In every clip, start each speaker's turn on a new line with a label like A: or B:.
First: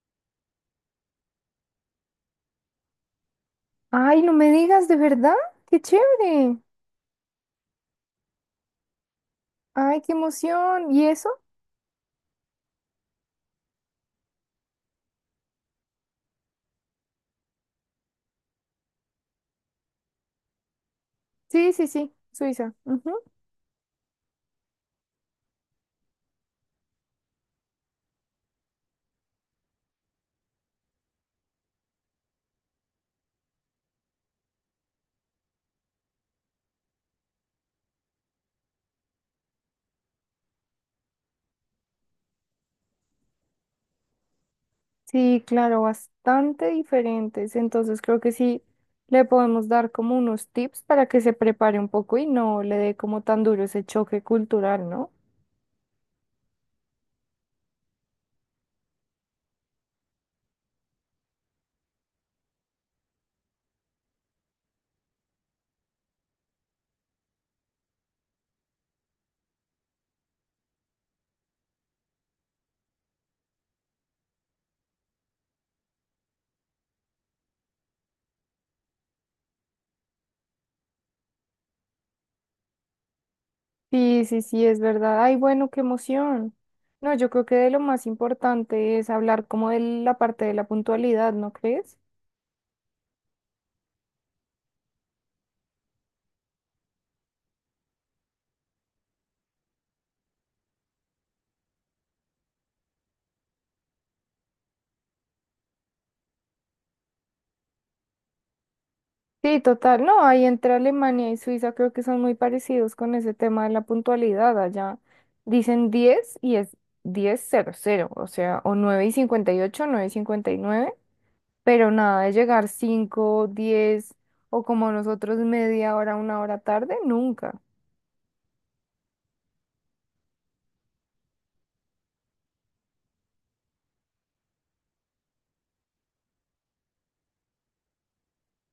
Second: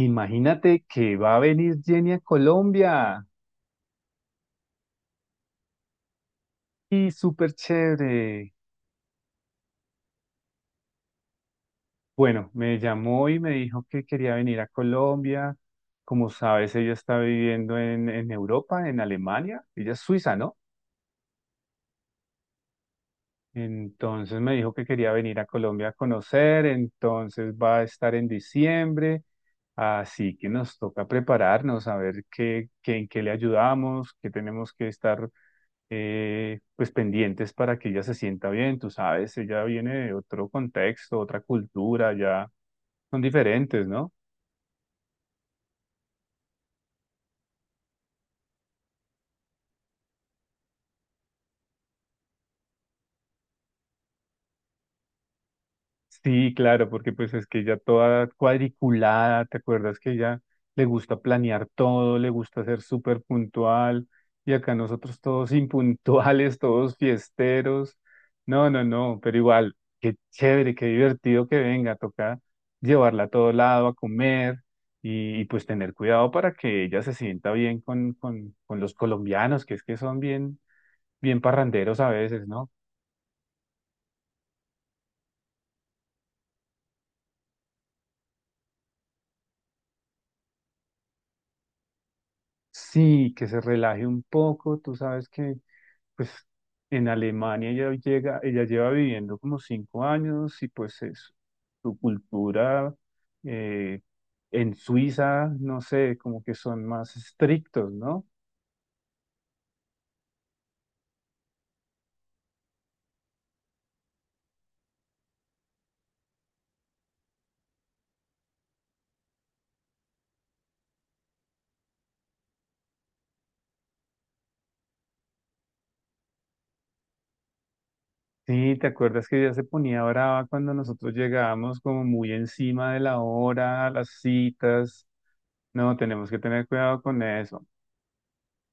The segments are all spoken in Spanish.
A: Imagínate que va a venir Jenny a Colombia.
B: Ay, no me digas, ¿de verdad? ¡Qué chévere!
A: Y súper chévere.
B: ¡Ay, qué emoción! ¿Y eso?
A: Bueno, me llamó y me dijo que quería venir a Colombia. Como sabes, ella está viviendo en Europa, en Alemania. Ella es suiza, ¿no?
B: Sí, sí, sí, Suiza. Ujú.
A: Entonces me dijo que quería venir a Colombia a conocer, entonces va a estar en diciembre, así que nos toca prepararnos, a ver en qué le ayudamos, qué tenemos que estar pues pendientes para que ella se sienta bien, tú sabes, ella viene de otro contexto, otra cultura, ya son diferentes, ¿no?
B: Sí, claro, bastante diferentes. Entonces creo que sí le podemos dar como unos tips para que se prepare un poco y no le dé como tan duro ese choque cultural, ¿no?
A: Sí, claro, porque pues es que ella toda cuadriculada, ¿te acuerdas que ella le gusta planear todo, le gusta ser súper puntual? Y acá nosotros todos impuntuales, todos fiesteros. No, no, no, pero igual, qué chévere, qué divertido que venga, toca llevarla a todo lado a comer y, pues tener cuidado para que ella se sienta bien con los colombianos, que es que son bien, bien parranderos a veces, ¿no?
B: Sí, sí, sí, es verdad. Ay, bueno, qué emoción. No, yo creo que de lo más importante es hablar como de la parte de la puntualidad, ¿no crees?
A: Sí, que se relaje un poco, tú sabes que pues en Alemania ella llega, ella lleva viviendo como 5 años y pues es su cultura eh, en Suiza, no sé, como que son más estrictos, ¿no?
B: Sí, total. No, ahí entre Alemania y Suiza creo que son muy parecidos con ese tema de la puntualidad. Allá dicen 10 y es 10:00, o sea, o 9:58, 9:59, pero nada de llegar 5, 10 o como nosotros media hora, una hora tarde, nunca.
A: Sí, ¿te acuerdas que ella se ponía brava cuando nosotros llegábamos como muy encima de la hora, a las citas? No, tenemos que tener cuidado con eso.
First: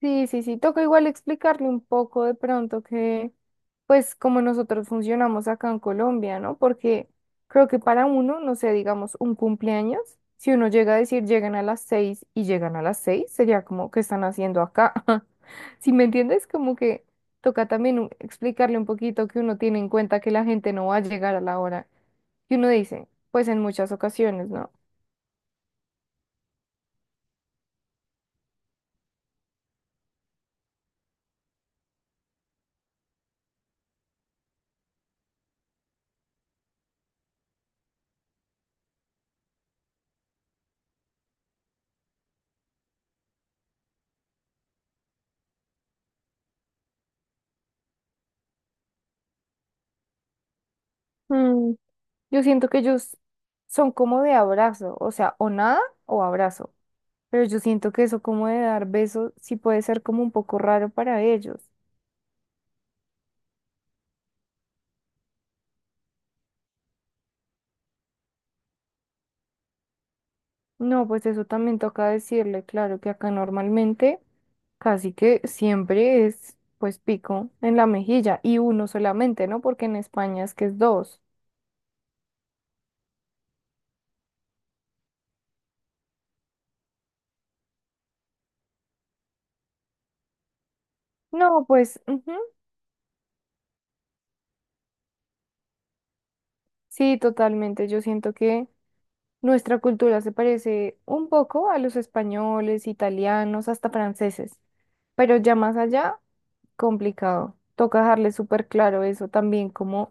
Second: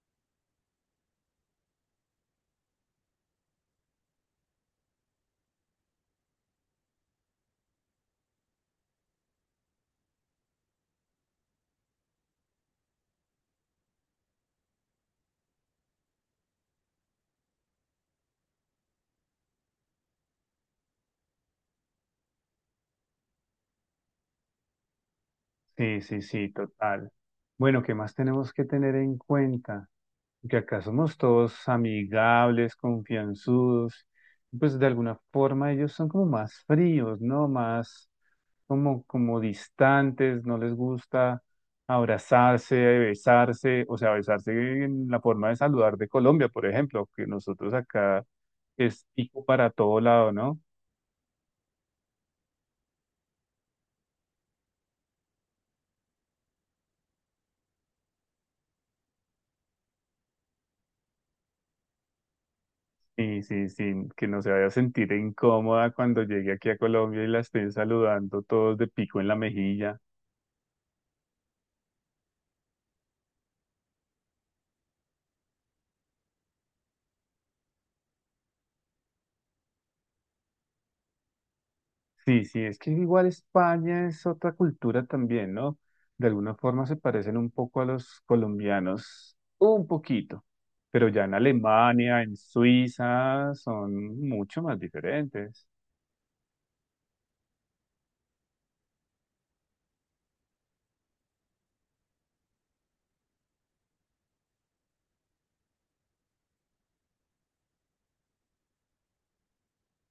B: Sí, sí, sí, toca igual explicarle un poco de pronto que, pues, como nosotros funcionamos acá en Colombia, ¿no? Porque creo que para uno, no sé, digamos, un cumpleaños, si uno llega a decir llegan a las seis y llegan a las seis, sería como, ¿qué están haciendo acá? Si me entiendes, como que toca también explicarle un poquito que uno tiene en cuenta que la gente no va a llegar a la hora que uno dice, pues en muchas ocasiones, ¿no?
A: Sí, sí, sí, total. Bueno, ¿qué más tenemos que tener en cuenta? Que acá somos todos amigables, confianzudos, y pues de alguna forma ellos son como más fríos, ¿no? Más como distantes, no les gusta abrazarse, besarse, o sea, besarse en la forma de saludar de Colombia, por ejemplo, que nosotros acá es pico para todo lado, ¿no?
B: Mm, yo siento que ellos son como de abrazo, o sea, o nada o abrazo. Pero yo siento que eso como de dar besos sí puede ser como un poco raro para ellos.
A: Y sí, sí, que no se vaya a sentir incómoda cuando llegue aquí a Colombia y la estén saludando todos de pico en la mejilla.
B: No, pues eso también toca decirle, claro que acá normalmente casi que siempre es pues pico en la mejilla y uno solamente, ¿no? Porque en España es que es dos.
A: Sí, sí, es que igual España es otra cultura también, ¿no? De alguna forma se parecen un poco a los colombianos, un poquito, pero ya en
B: No, pues
A: Alemania,
B: ujú,
A: en Suiza, son mucho más diferentes.
B: sí, totalmente. Yo siento que nuestra cultura se parece un poco a los españoles, italianos, hasta franceses. Pero ya más allá, complicado. Toca dejarle súper claro eso también, como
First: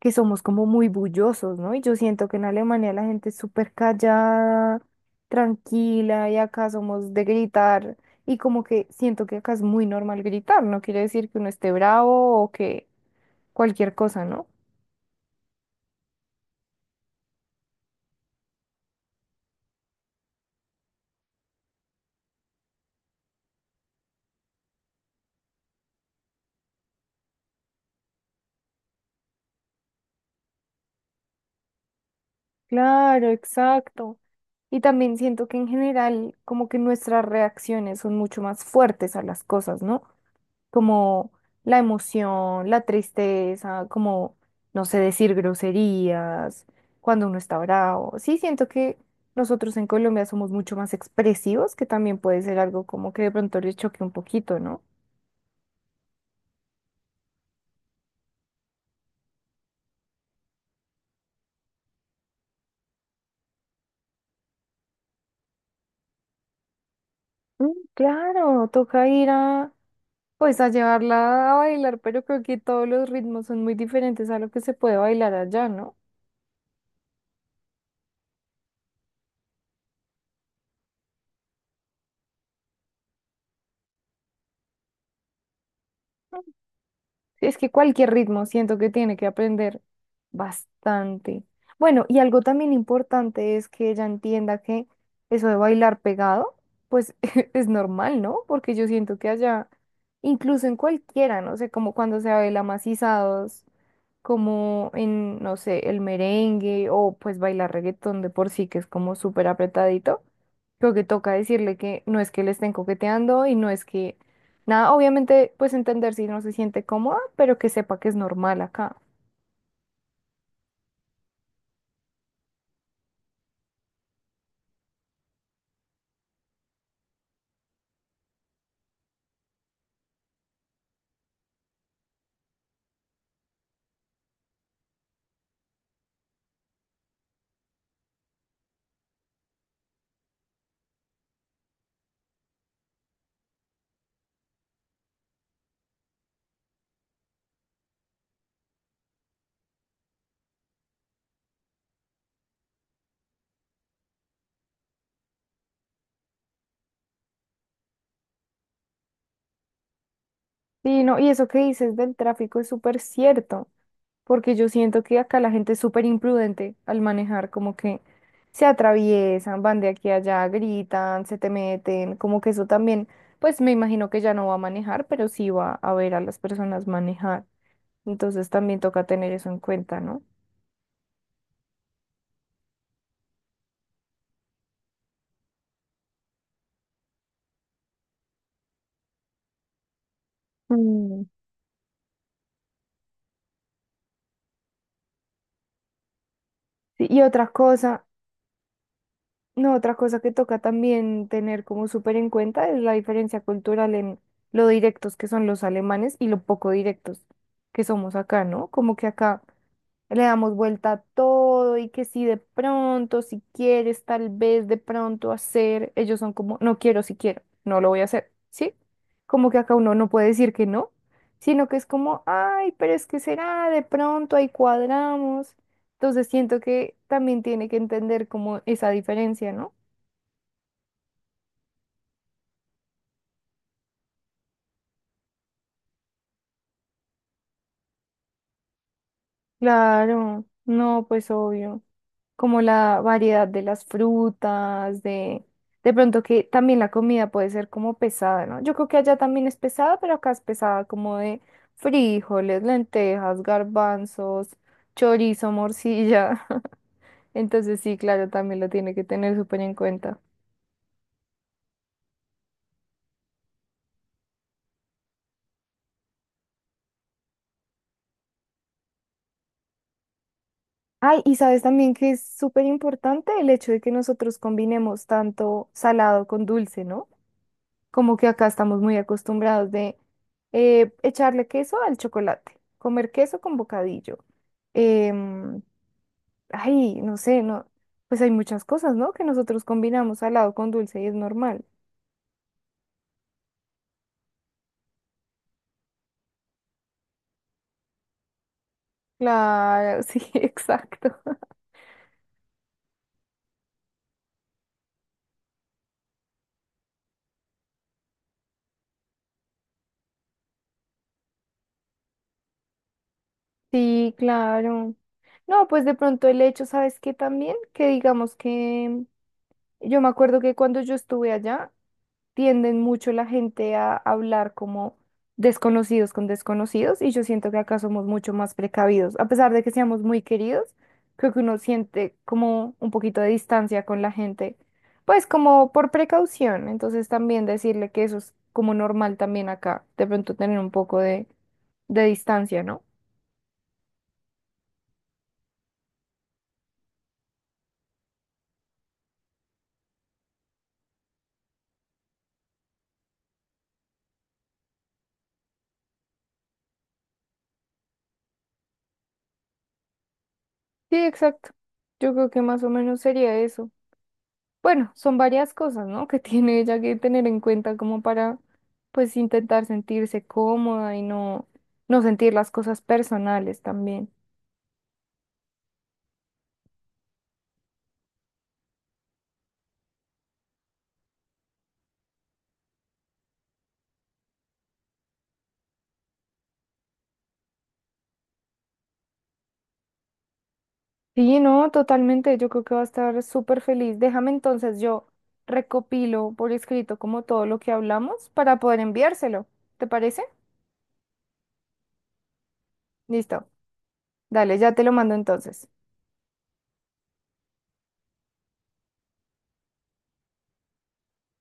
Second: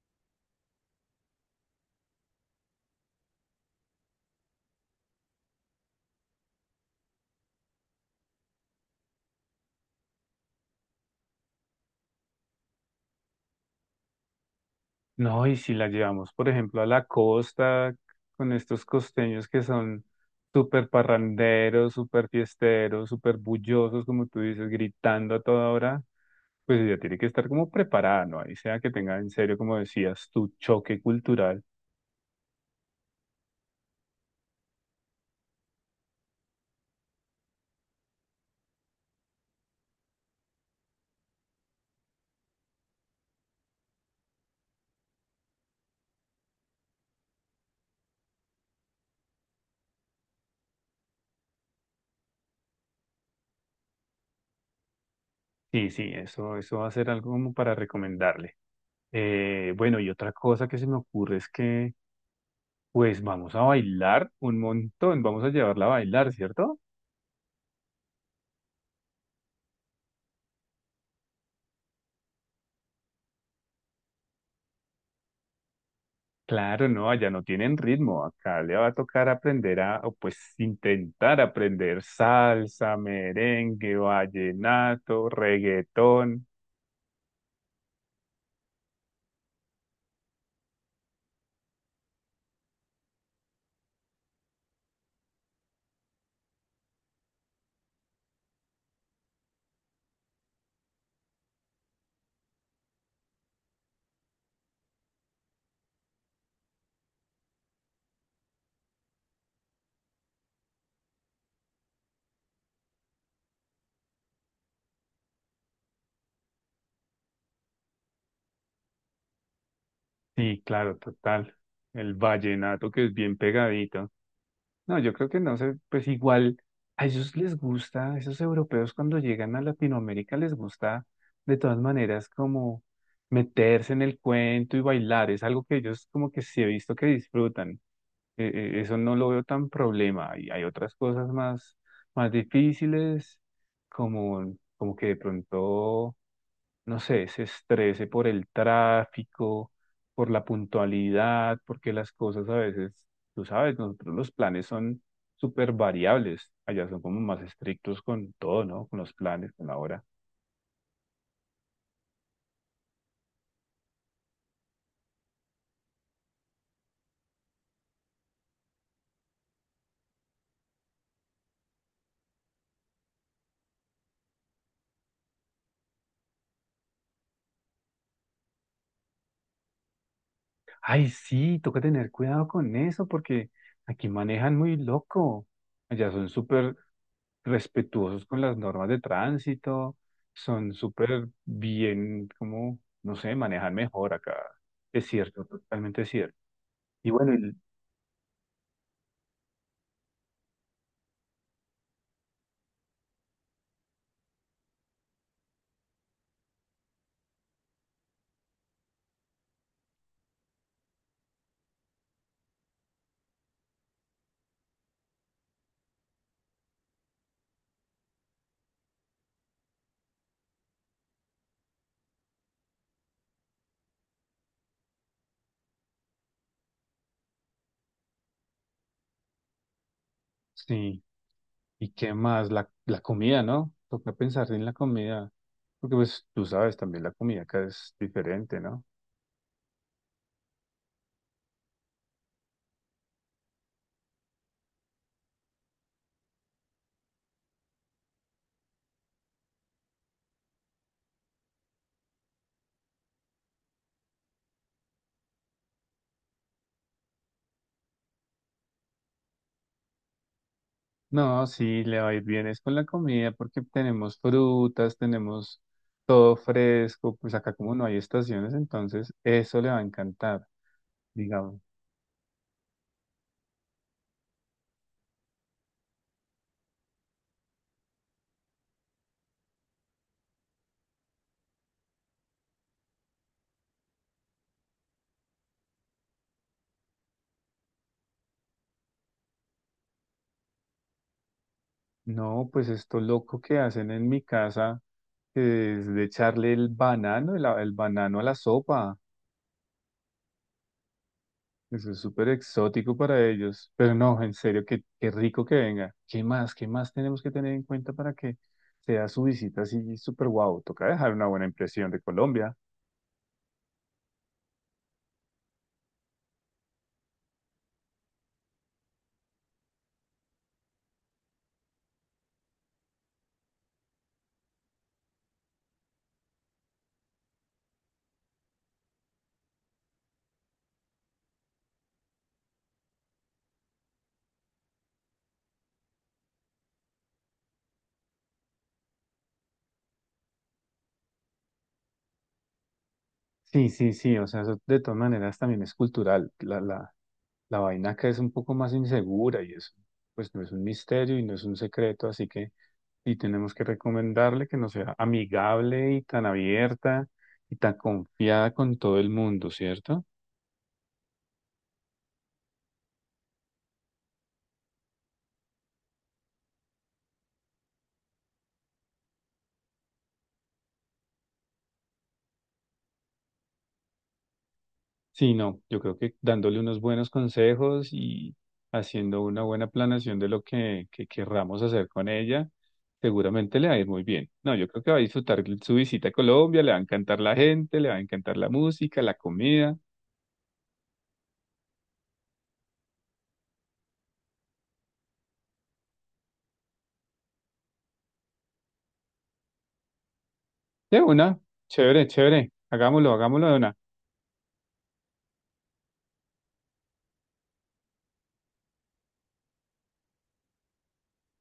B: que somos como muy bullosos, ¿no? Y yo siento que en Alemania la gente es súper callada, tranquila, y acá somos de gritar, y como que siento que acá es muy normal gritar, no quiere decir que uno esté bravo o que cualquier cosa, ¿no?
A: No, y si la llevamos, por ejemplo, a la costa con estos costeños que son súper parranderos, súper fiesteros, súper bullosos, como tú dices, gritando a toda hora, pues ella tiene que estar como preparada, ¿no? Ahí sea que tenga en serio, como decías, tu choque cultural.
B: Claro, exacto. Y también siento que en general como que nuestras reacciones son mucho más fuertes a las cosas, ¿no? Como la emoción, la tristeza, como, no sé, decir groserías, cuando uno está bravo. Sí, siento que nosotros en Colombia somos mucho más expresivos, que también puede ser algo como que de pronto les choque un poquito, ¿no?
A: Sí, sí, eso va a ser algo como para recomendarle. Bueno, y otra cosa que se me ocurre es que, pues vamos a bailar un montón, vamos a llevarla a bailar, ¿cierto?
B: Mm, claro, toca ir a, pues a llevarla a bailar, pero creo que todos los ritmos son muy diferentes a lo que se puede bailar allá, ¿no?
A: Claro, no, allá no tienen ritmo. Acá le va a tocar o pues intentar aprender salsa, merengue, vallenato, reggaetón.
B: Sí, es que cualquier ritmo siento que tiene que aprender bastante. Bueno, y algo también importante es que ella entienda que eso de bailar pegado, pues es normal, ¿no? Porque yo siento que allá, incluso en cualquiera, no sé, como cuando se baila macizados, como en, no sé, el merengue o pues bailar reggaetón de por sí, que es como súper apretadito, creo que toca decirle que no es que le estén coqueteando y no es que nada, obviamente pues entender si no se siente cómoda, pero que sepa que es normal acá.
A: Sí, claro, total. El vallenato que es bien pegadito. No, yo creo que no sé, pues igual a ellos les gusta, a esos europeos cuando llegan a Latinoamérica les gusta de todas maneras como meterse en el cuento y bailar. Es algo que ellos como que sí he visto que disfrutan. Eso no lo veo tan problema. Y hay otras cosas más, más difíciles, como que de pronto, no sé, se estrese por el tráfico, por la puntualidad, porque las cosas a veces, tú sabes, nosotros los planes son súper variables. Allá son como más estrictos con todo, ¿no? Con los planes, con la hora.
B: Sí, no, y eso que dices del tráfico es súper cierto. Porque yo siento que acá la gente es súper imprudente al manejar, como que se atraviesan, van de aquí a allá, gritan, se te meten, como que eso también, pues me imagino que ya no va a manejar, pero sí va a ver a las personas manejar. Entonces también toca tener eso en cuenta, ¿no?
A: Ay, sí, toca tener cuidado con eso porque aquí manejan muy loco. Allá son súper respetuosos con las normas de tránsito, son
B: Mm,
A: súper bien, como, no sé, manejan mejor acá. Es cierto, totalmente cierto.
B: sí,
A: Y
B: y
A: bueno,
B: otra cosa, no, otra cosa que toca también tener como súper en cuenta es la diferencia cultural en lo directos que son los alemanes y lo poco directos que somos acá, ¿no? Como que acá le damos vuelta a todo y que si de pronto, si quieres, tal vez de pronto hacer, ellos son como, no quiero, si quiero, no lo voy a hacer, ¿sí? Como que acá uno no puede decir que no, sino que es como, ay, pero es que será, de pronto ahí cuadramos. Entonces siento que también tiene que entender como esa diferencia, ¿no?
A: sí, ¿y qué más? La comida, ¿no? Toca pensar en la comida, porque pues tú sabes, también la comida acá es diferente, ¿no?
B: Claro, no, pues obvio. Como la variedad de las frutas, de pronto que también la comida puede ser como pesada, ¿no? Yo creo que allá también es pesada, pero acá es pesada como de frijoles, lentejas, garbanzos, chorizo, morcilla. Entonces sí, claro, también lo tiene que tener súper en cuenta.
A: No, sí, le va a ir bien es con la comida porque tenemos frutas, tenemos todo fresco, pues acá como no hay estaciones, entonces eso le va a encantar,
B: Ay, y
A: digamos.
B: sabes también que es súper importante el hecho de que nosotros combinemos tanto salado con dulce, ¿no? Como que acá estamos muy acostumbrados de echarle queso al chocolate, comer queso con bocadillo. em, Ay, no sé, no, pues hay muchas cosas, ¿no? Que nosotros combinamos salado con dulce y es normal.
A: No, pues esto loco que hacen en mi casa es de echarle el banano, el banano a la sopa.
B: Claro, sí, exacto.
A: Eso es súper exótico para ellos. Pero no, en serio, qué, qué rico que venga. ¿Qué más? ¿Qué más tenemos que tener en cuenta para que sea su visita así súper guau? Toca dejar una buena impresión de Colombia.
B: Sí, claro. No, pues de pronto el hecho, ¿sabes qué también? Que digamos que yo me acuerdo que cuando yo estuve allá, tienden mucho la gente a hablar como desconocidos con desconocidos y yo siento que acá somos mucho más precavidos. A pesar de que seamos muy queridos, creo que uno siente como un poquito de distancia con la gente, pues como por precaución. Entonces también decirle que eso es como normal también acá, de pronto tener un poco de distancia, ¿no?
A: Sí, sí, sí. O sea, eso de todas maneras también es cultural. La vaina acá es un poco más insegura y eso, pues no es un misterio y no es un secreto, así que. Y tenemos que recomendarle que no sea amigable y tan abierta y tan confiada con todo el mundo, ¿cierto?
B: Sí, exacto. Yo creo que más o menos sería eso. Bueno, son varias cosas, ¿no? Que tiene ella que tener en cuenta como para, pues, intentar sentirse cómoda y no, no sentir las cosas personales también.
A: Sí, no, yo creo que dándole unos buenos consejos y haciendo una buena planeación de lo que querramos hacer con ella, seguramente le va a ir muy bien. No, yo creo que va a disfrutar su visita a Colombia, le va a encantar la gente, le va a encantar la música, la comida.
B: Sí, no, totalmente. Yo creo que va a estar súper feliz. Déjame entonces, yo recopilo por escrito como todo lo que hablamos para poder enviárselo. ¿Te parece?
A: De una, chévere, chévere, hagámoslo, hagámoslo
B: Listo.
A: de una.
B: Dale, ya te lo mando entonces.